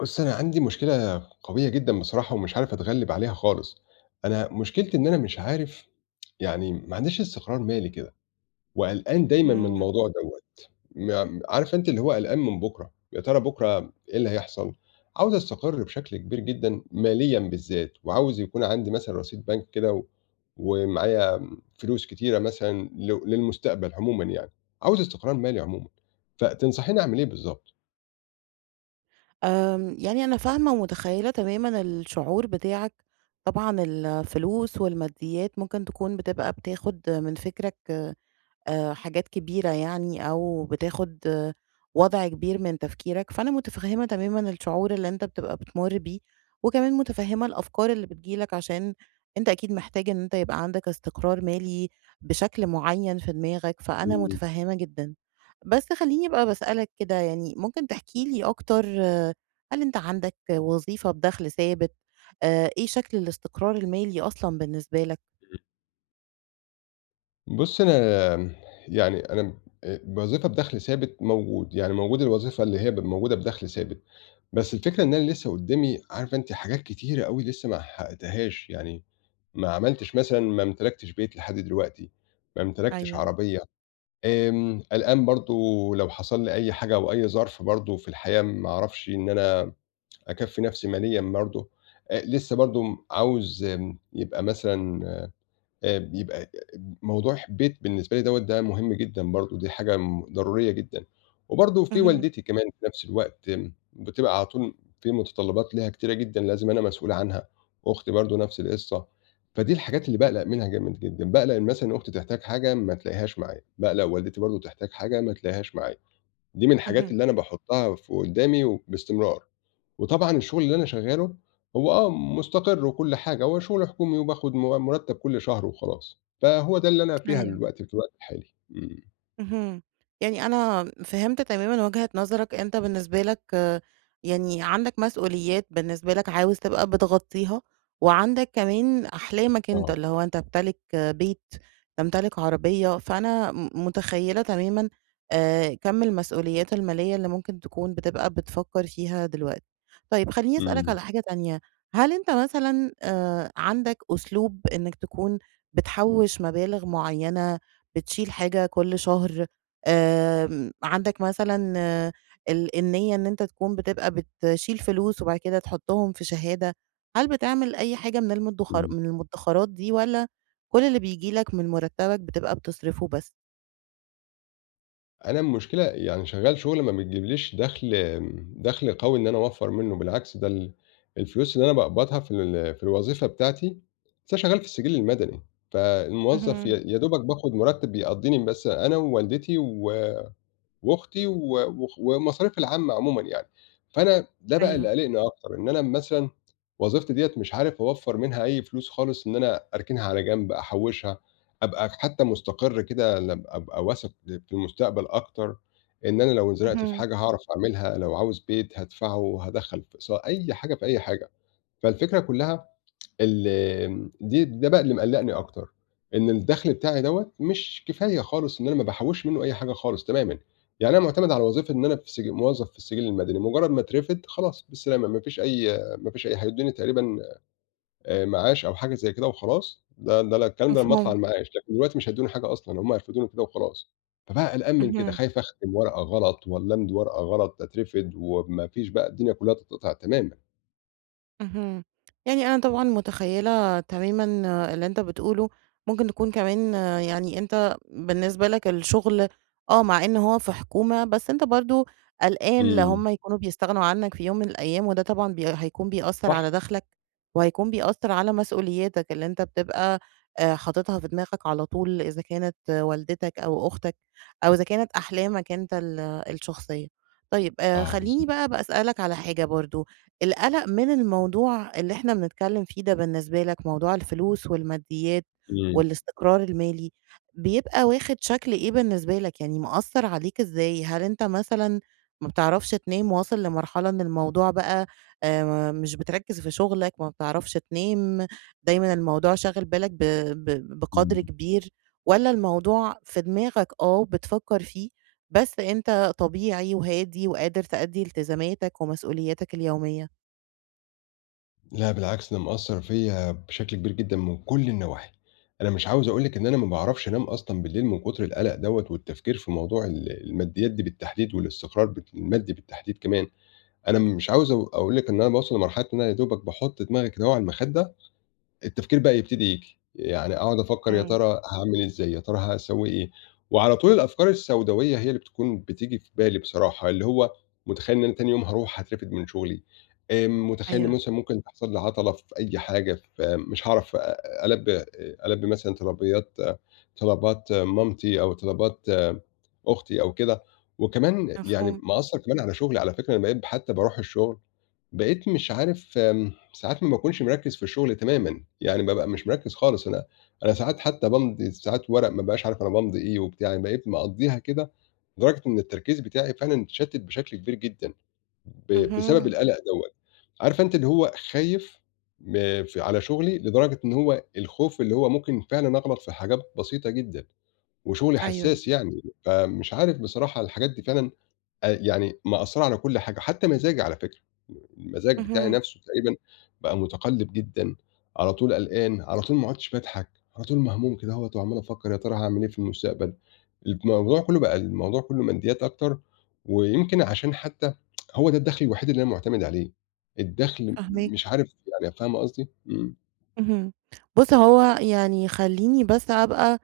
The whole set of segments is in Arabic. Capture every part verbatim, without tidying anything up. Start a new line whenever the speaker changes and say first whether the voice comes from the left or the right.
left: بُص، أنا عندي مشكلة قوية جدًا بصراحة ومش عارف أتغلِّب عليها خالص. أنا مشكلتي إن أنا مش عارف يعني ما عنديش استقرار مالي كده وقلقان دايمًا من
right: اهم.
left: الموضوع دوّة. م عارفة أنتِ اللي هو قلقان من بُكرة، يا ترى بُكرة إيه اللي هيحصل؟ عاوز أستقر بشكل كبير جدًا ماليًا بالذات وعاوز يكون عندي مثلًا رصيد بنك كده و ومعايا فلوس كتيرة مثلًا ل للمستقبل عمومًا يعني. عاوز استقرار مالي عمومًا، فتنصحيني أعمل إيه بالضبط؟
right: آمم، يعني أنا فاهمة ومتخيّلة تمامًا الشعور بتاعك، طبعًا الفلوس والماديات ممكن تكون بتبقى بتاخد من فكرك آآ حاجات كبيرة يعني أو بتاخد آه، وضع كبير من تفكيرك، فأنا متفهمة تمامًا الشعور اللي أنت بتبقى بتمُر بيه، وكمان متفهمة الأفكار اللي بتيجي لك عشان أنت أكيد محتاج إن أنت يبقى عندك استقرار مالي بشكل معين في دماغك، فأنا متفهمة جدًا. بس خلّيني أبقى باسألك كده يعني ممكن تحكي لي أكتر آه، هل أنت عندك وظيفة بدخل ثابت؟ آآ إيه شكل الاستقرار المالي أصلًا بالنسبة لك؟
left: بُصّي، أنا آمم، يعني أنا ب آآ، وظيفة بدَخْل ثابت موجود، يعني موجود الوظيفة اللي هي ب موجودة بدَخْل ثابت، بس الفكرة إن أنا لسه قُدّامي عارفة أنتِ حاجات كتيرة أوي لسه ما حققتهاش، يعني ما عملتش مثلًا ما امتلكتش بيت لحد دلوقتي، ما امتلكتش
right: أيوه.
left: عربية، آمم، قلقان برضه لو حصل لي أي حاجة أو أي ظرف برضه في الحياة ما أعرفش إن أنا أكفّي نَفْسي ماليًا برضه، آآ، لسه برضه م عاوز آمم، يبقى مثلًا آآ بيبقى موضوع بيت بالنسبة لي دوّة ده مهم جدًا برضه، دي حاجة م ضرورية جدًا، وبرضه في
right: اهم.
left: والدتي كمان في نفس الوقت آمم، بتبقى على طول في متطلبات ليها كتيرة جدًا لازم أنا مسؤول عنها، أختي برضه نفس القصة، فدي الحاجات اللي باقلق منها جامد جدًا، باقلق إن مثلًا أختي تحتاج حاجة ما تلاقيهاش معايا، باقلق والدتي برضه تحتاج حاجة ما تلاقيهاش معايا، دي من الحاجات
right: اهم.
left: اللي أنا باحطها في قدّامي وباستمرار. وطبعًا الشغل اللي أنا شغّاله هو آه مُستقر وكل حاجة، هو شغل حكومي وباخد م مُرتّب كل شهر وخلاص، فهو ده اللي أنا فيها
right: أيوه.
left: دلوقتي في الوقت الحالي. إمم.
right: اهم. يعني أنا فهمت تمامًا وجهة نظرك، أنت بالنسبة لك آه، يعني عندك مسؤوليات بالنسبة لك عاوز تبقى بتغطّيها، وعندك كمان أحلامك أنت،
left: آه.
right: اللي هو أنت تمتلك آه، بيت، تمتلك عربية، فأنا م متخيّلة تمامًا آآ كَم المسؤوليات المالية اللي ممكن تكون بتبقى بتفكّر فيها دلوقتي. طيب خلّيني أسألك
left: إمم،
right: على حاجة تانية، هل أنت مثلًا آآ عندك أسلوب إنّك تكون بتحوّش مبالغ معيّنة بتشيل حاجة كل شهر آمم، عندك مثلًا آه، ال النية إن أنت تكون بتبقى بتشيل فلوس وبعد كده تحطهم في شهادة، هل بتعمل أي حاجة من المدخر
left: إمم.
right: من المدخرات دي والّا كل اللي بييجي لك من مرتبك بتبقى بتصرفه بس؟
left: أنا المشكلة يعني شغّال شغل ما بتجيبليش دَخْل آمم، دَخْل قوي إن أنا أوفّر منّه، بالعكس ده ال الفلوس اللي أنا باقبضها في ال في الوظيفة بتاعتي أصل أنا شغّال في السجِّل المدني، فالموظف ي
right: اهم.
left: يا دوبك باخد مُرتّب يقضّيني بس أنا ووالدتي و وأختي و وخ ومصاريف العامة عمومًا يعني. فأنا ده بقى اللي
right: أيوه.
left: قالقني أكتر، إن أنا مثلًا وظيفتي ديّة مش عارف أوفّر منها أي فلوس خالص إن أنا أركنها على جنب، أحوّشها، أبقى حتى مستقر كده لم أبقى واثق في المستقبل أكتر، إن أنا لو انزنقت في
right: اهم.
left: حاجة هاعرف أعملها، لو عاوز بيت هادفعه، هادخّل في إيصا أي حاجة في أي حاجة. فالفكرة كلّها ال آمم، دي ده بقى اللي مقلّقني أكتر، إن الدخل بتاعي دوّة مش كفاية خالص إن أنا ما باحوّش منّه أي حاجة خالص تمامًا، يعني أنا معتمد على وظيفة إن أنا في سجي موظف في السجل المدني، مجرّد ما اترفد خلاص بالسلامة، ما فيش أي ما فيش أي هيدّوني تقريبًا آآ، معاش أو حاجة زي كده وخلاص، ده ده ل الكلام ده لمّا أطلع
right: مفهوم.
left: المعاش، لكن دلوقتي مش هيدّوني حاجة أصلًا، هم هيرفدوني كده وخلاص، فبقى قلقان من كده،
right: اهم.
left: خايف أختم ورقة غلط والّا أمضي ورقة غلط أترفد وما فيش بقى الدنيا كلّها تتقطع تمامًا.
right: اهم. يعني أنا طبعًا متخيّلة تمامًا اللي أنت بتقوله، ممكن تكون كمان يعني أنت بالنسبة لك الشغل آه، مع إن هو في حكومة، بس أنت برضه قلقان لا
left: إمم،
right: هم يكونوا بيستغنوا عنّك في يوم من الأيام، وده طبعًا بي هيكون بيأثّر
left: صح،
right: على دخلك، وهيكون بيأثّر على مسؤولياتك اللي أنت بتبقى آآ حاططها في دماغك على طول، إذا كانت والدتك أو أختك أو إذا كانت أحلامك أنت ال الشخصية. طيب آآ
left: آه
right: خلّيني
left: بالضبط،
right: بقى باسألك على حاجة برضه. القلق من الموضوع اللي إحنا بنتكلم فيه ده بالنسبة لك، موضوع الفلوس والماديات
left: إمم،
right: والاستقرار المالي، بيبقى واخد شكل إيه بالنسبة لك؟ يعني مأثّر عليك إزاي؟ هل أنت مثلًا ما بتعرفش تنام، واصل لمرحلة إن الموضوع بقى آآ مش بتركّز في شغلك، ما بتعرفش تنام، دايمًا الموضوع شاغل بالك ب ب بقدر
left: إمم.
right: كبير، والّا الموضوع في دماغك آه، بتفكّر فيه، بس أنت طبيعي وهادي وقادر تأدّي التزاماتك ومسؤولياتك اليومية؟
left: لأ بالعكس، ده مأثّر فيّا بشكل كبير جدًا من كل النواحي، أنا مش عاوز أقول لِك إن أنا ما باعرفش أنام أصلًا بالليل من كتر القلق دوّة والتفكير في موضوع ال الماديات دي بالتحديد والاستقرار بالت المادي بالتحديد كمان، أنا مش عاوز أو أقول لِك إن أنا باوصل لمرحلة إن أنا يا دوبك باحط دماغي كده أهو على المخدة التفكير بقى يبتدي ييجي، يعني أقعد أفكّر يا
right: إمم.
left: ترى هاعمل إزاي، يا ترى هاسوّي إيه، وعلى طول الأفكار السوداوية هي اللي بتكون بتيجي في بالي بصراحة، اللي هو متخيّل إن أنا تاني يوم هاروح هاترفد من شغلي، آآ، متخيّل إن
right: أيوه.
left: مثلًا ممكن تحصل لي عطلة في أي حاجة، فمش هاعرف أ ألبّي آآ، ألبّي مثلًا طلبيات طلبات مامتي أو طلبات أختي أو كده، وكمان يعني
right: مفهوم.
left: مأثّر كمان على شغلي على فكرة، أنا بقيت حتى باروح الشغل بقيت مش عارف آمم ساعات ما باكونش مركّز في الشغل تمامًا، يعني بابقى مش مركّز خالص، أنا أنا ساعات حتى بامضي ساعات ورق ما بابقاش عارف أنا بامضي إيه وبتاع، يعني بقيت مقضّيها كده لدرجة إن التركيز بتاعي فعلًا اتشتّت بشكل كبير جدًا ب بسبب
right: اهم.
left: القلق دوّة. عارفة أنتِ اللي هو خايف م ف على شغلي لدرجة إن هو الخوف اللي هو ممكن فعلًا أغلط في حاجات بسيطة جدًا وشغلي
right: أيوه.
left: حسّاس يعني، فمش عارف بصراحة الحاجات دي فعلًا آآ يعني مأثّرة على كل حاجة، حتى مزاجي على فكرة، المزاج بتاعي
right: اهم.
left: نَفْسه تقريبًا بقى مُتقلِّب جدًا، على طول قلقان، على طول ما عُدتش باضحك، على طول مهموم كده أهوّة وعمّال أفكّر يا ترى هاعمل إيه في المستقبل، الموضوع كُلّه بقى الموضوع كُلّه ماديّات أكتر، ويمكن عشان حتى هو ده الدخْل الوحيد اللي أنا مُعتمد عليه، الدخْل مش
right: فاهماك.
left: عارف يعني فاهمة قصدي؟ إمم.
right: اهم. بُص هو يعني خلّيني بس أبقى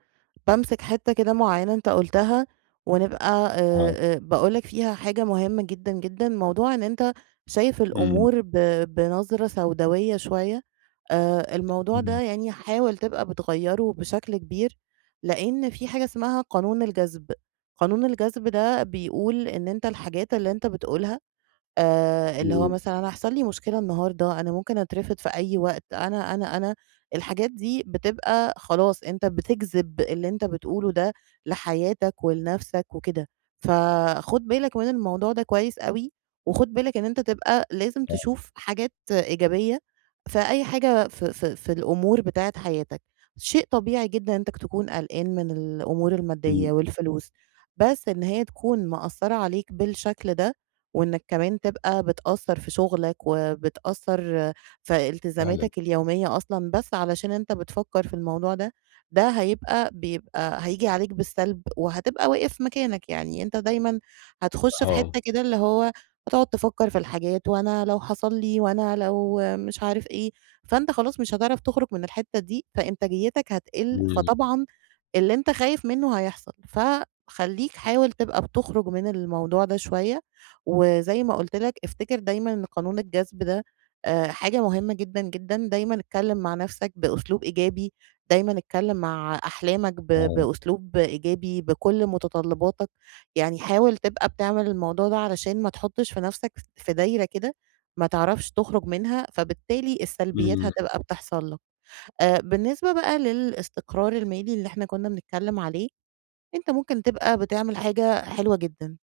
right: بامسك حتّة كده معيّنة أنت قُلتها، ونبقى آآ،
left: آه.
right: آآ، باقول لك فيها حاجة مهمة جدًا، جدًا، موضوع إن أنت شايف
left: إمم.
right: الأمور ب بنظرة سوداوية شوية، آآ، الموضوع
left: إمم.
right: ده يعني حاول تبقى بتغيّره بشكل كبير، لإن في حاجة اسمها قانون الجذب، قانون الجذب ده بيقول إن أنت الحاجات اللي أنت بتقولها آآ اللي هو
left: إمم.
right: مثلًا أنا هيحصل لي مشكلة النهارده، أنا ممكن أترفد في أي وقت، أنا، أنا، أنا، الحاجات دي بتبقى خلاص أنت بتجذب اللي أنت بتقوله ده لحياتك ولنفسك وكده، فخُد بالك من الموضوع ده كويس أوي، وخُد بالك إن أنت تبقى لازم
left: آه.
right: تشوف حاجات إيجابية في أي حاجة في في في الأمور بتاعة حياتك، شيء طبيعي جدًا إنك تكون قلقان من الأمور
left: إمم.
right: المادية والفلوس، بس إن هي تكون مأثّرة عليك بالشكل ده وإنك كمان تبقى بتأثّر في شغلك، وبتأثّر في
left: فعلًا.
right: التزاماتك اليومية أصلًا بس علشان أنت بتفكّر في الموضوع ده، ده هيبقى بيبقى هييجي عليك بالسلب، وهتبقى واقف مكانك، يعني أنت دايمًا هتخُش في
left: آه.
right: حتّة كده اللي هو هتقعد تفكّر في الحاجات، وأنا لو حصل لي، وأنا لو مش عارف إيه، فأنت خلاص مش هتعرف تخرج من الحتّة دي، فإنتاجيتك هتقِل،
left: إمم.
right: فطبعًا اللي أنت خايف منّه هيحصل، فخلّيك حاول تبقى بتخرج من الموضوع ده شوية، وزي ما قُلت لك افتكر دايمًا إن قانون الجذب ده آآ حاجة مهمة جدًا، جدًا، دايمًا اتكلّم مع نَفْسك بأسلوب إيجابي، دايمًا اتكلّم مع أحلامك ب
left: آه.
right: بأسلوب إيجابي بكل متطلّباتك، يعني حاول تبقى بتعمل الموضوع ده علشان ما تحطّش في نَفْسك ف في دايرة كده ما تعرفش تخرج منها، فبالتالي السلبيات
left: إمم.
right: هتبقى بتحصل لك. آآ بالنسبة بقى للاستقرار المالي اللي إحنا كنا بنتكلم عليه، أنت ممكن تبقى بتعمل حاجة حلوة جدًا،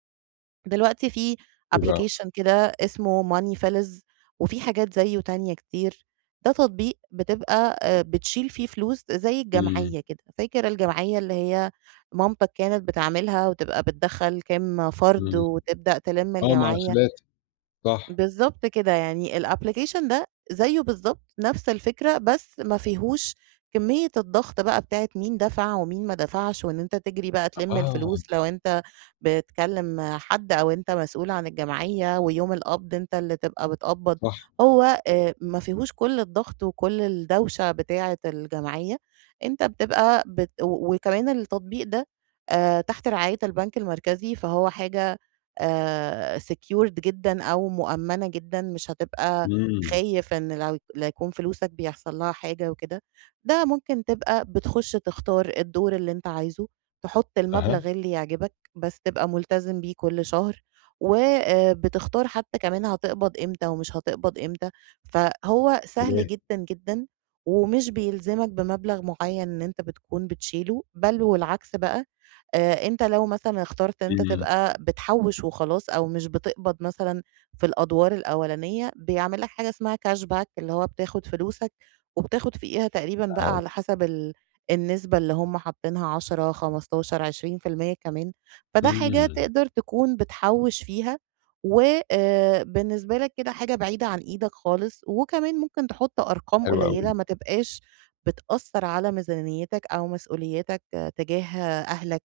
right: دلوقتي في
left: إيه بقى؟
right: application كده اسمه moneyFelix وفي حاجات زيه تانية كتير، ده تطبيق بتبقى آآ بتشيل فيه فلوس زي
left: إمم.
right: الجمعية كده، فاكر الجمعية اللي هي مامتك كانت بتعملها وتبقى بتدخّل كام فرد
left: إمم.
right: وتبدأ تلِم
left: آه، مع
right: الجمعية؟
left: خالاتِك صح،
right: بالضبط كده، يعني الapplication ده زيّه بالضبط، نفس الفكرة، بس ما فيهوش كمية الضغط بقى بتاعة مين دفع ومين ما دفعش، وإن أنت تجري بقى تلِم
left: آه،
right: الفلوس لو أنت بتكلم حد أو أنت مسؤول عن الجمعية ويوم القبض أنت اللي تبقى بتقبض،
left: صح،
right: هو آآ ما فيهوش كل الضغط وكل الدوشة بتاعة الجمعية، أنت بتبقى بت و وكمان التطبيق ده آآ تحت رعاية البنك المركزي، فهو حاجة آآ secured جدًا أو مؤمنة جدًا، مش هتبقى
left: إمم،
right: خايف إن لو لا يكون فلوسك بيحصل لها حاجة وكده، ده ممكن تبقى بتخش تختار الدور اللي أنت عايزه، تحط
left: أها،
right: المبلغ اللي يعجبك. بس تبقى ملتزم بيه كل شهر، وبتختار حتى كمان هتقبض إمتى ومش هتقبض إمتى، فهو سهل
left: تمام،
right: جدًا، جدًا، ومش بيلزمك بمبلغ معين إن أنت بتكون بتشيله، بل والعكس بقى آآ، أنت لو مثلًا اخترت إن أنت
left: إمم،
right: تبقى بتحوّش وخلاص أو مش بتقبض مثلًا في الأدوار الأولانية، بيعمل لك حاجة اسمها cash back اللي هو بتاخد فلوسك وبتاخد فوقيها تقريبًا بقى
left: فهمت،
right: على حسب ال النسبة اللي هم حاطينها عشرة، خمستاشر، عشرين في المية كمان، فده حاجة
left: إمم،
right: تقدر تكون بتحوّش فيها و آآ، بالنسبة لك كده حاجة بعيدة عن إيدك خالص، وكمان ممكن تحط أرقام
left: حلو أوي،
right: قليلة ما تبقاش بتأثّر على ميزانيتك أو مسؤولياتك آه، تجاه أهلك.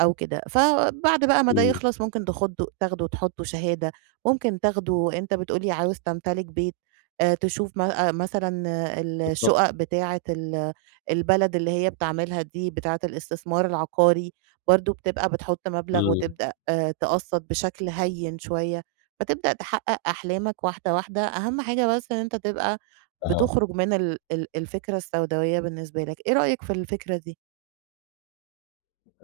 right: أو كده. فبعد بقى ما ده
left: إمم،
right: يخلص ممكن تاخده تاخده تحطه شهادة، ممكن تاخده أنت بتقول لي عاوز تمتلك بيت، آآ تشوف م آآ مثلًا آه،
left: بالضبط،
right: الشُقق بتاعة ال البلد اللي هي بتعملها دي بتاعة الاستثمار العقاري، برضه بتبقى بتحط مبلغ
left: إمم،
right: وتبدأ آآ تقسّط بشكل هيّن شوية، فتبدأ تحقق أحلامك واحدة، واحدة. أهم حاجة بس إن أنت تبقى
left: أها.
right: بتخرج من ال ال الفكرة السوداوية بالنسبة لك. إيه رأيك في الفكرة دي؟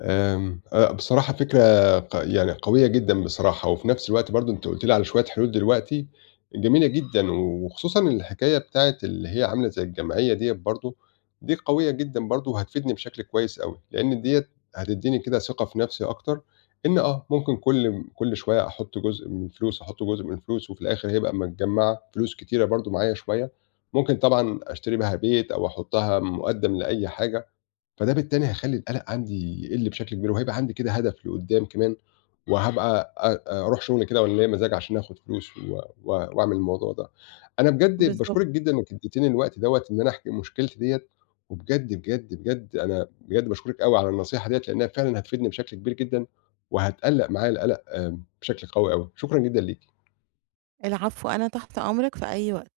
left: آمم، آآ، بصراحة فكرة ق يعني قوية جدًا بصراحة، وفي نفس الوقت برضه أنتِ قلتِ لي على شوية حلول دلوقتي جميلة جدًا، وخصوصًا الحكاية بتاعة اللي هي عاملة زي الجمعية ديّة برضه، دي قوية جدًا برضه وهتفيدني بشكل كويس أوي، لإن ديّة هتدّيني كده ثقة في نفسي أكتر، إن آه، ممكن كل كل شوية أحط جزء من الفلوس، أحط جزء من الفلوس، وفي الآخر هيبقى متجمّعة فلوس كتيرة برضه معايا شوية، ممكن طبعًا أشتري بيها بيت أو أحطها مقدّم لأي حاجة. فده بالتالي هيخلّي القلق عندي يقِل بشكل كبير، وهيبقى عندي كده هدف لقدّام كمان، إمم. وهابقى أ أروح شغل كده وأنا ليّا مزاج عشان آخد فلوس و و وأعمل الموضوع ده. أنا بجد
right: بالضبط.
left: باشكرِك جدًا إنِّك ادّيتيني الوقت دوّة إن أنا أحكي مشكلتي ديّة، وبجد، بجد، بجد أنا بجد باشكرِك أوي على النصيحة ديّة، لإنها فعلًا هتفيدني بشكل كبير جدًا، وهتقلّق معايا القلق آمم بشكل قوي أوي. شكرًا جدًا ليكِ.
right: العفو، أنا تحت أمرك في أي وقت.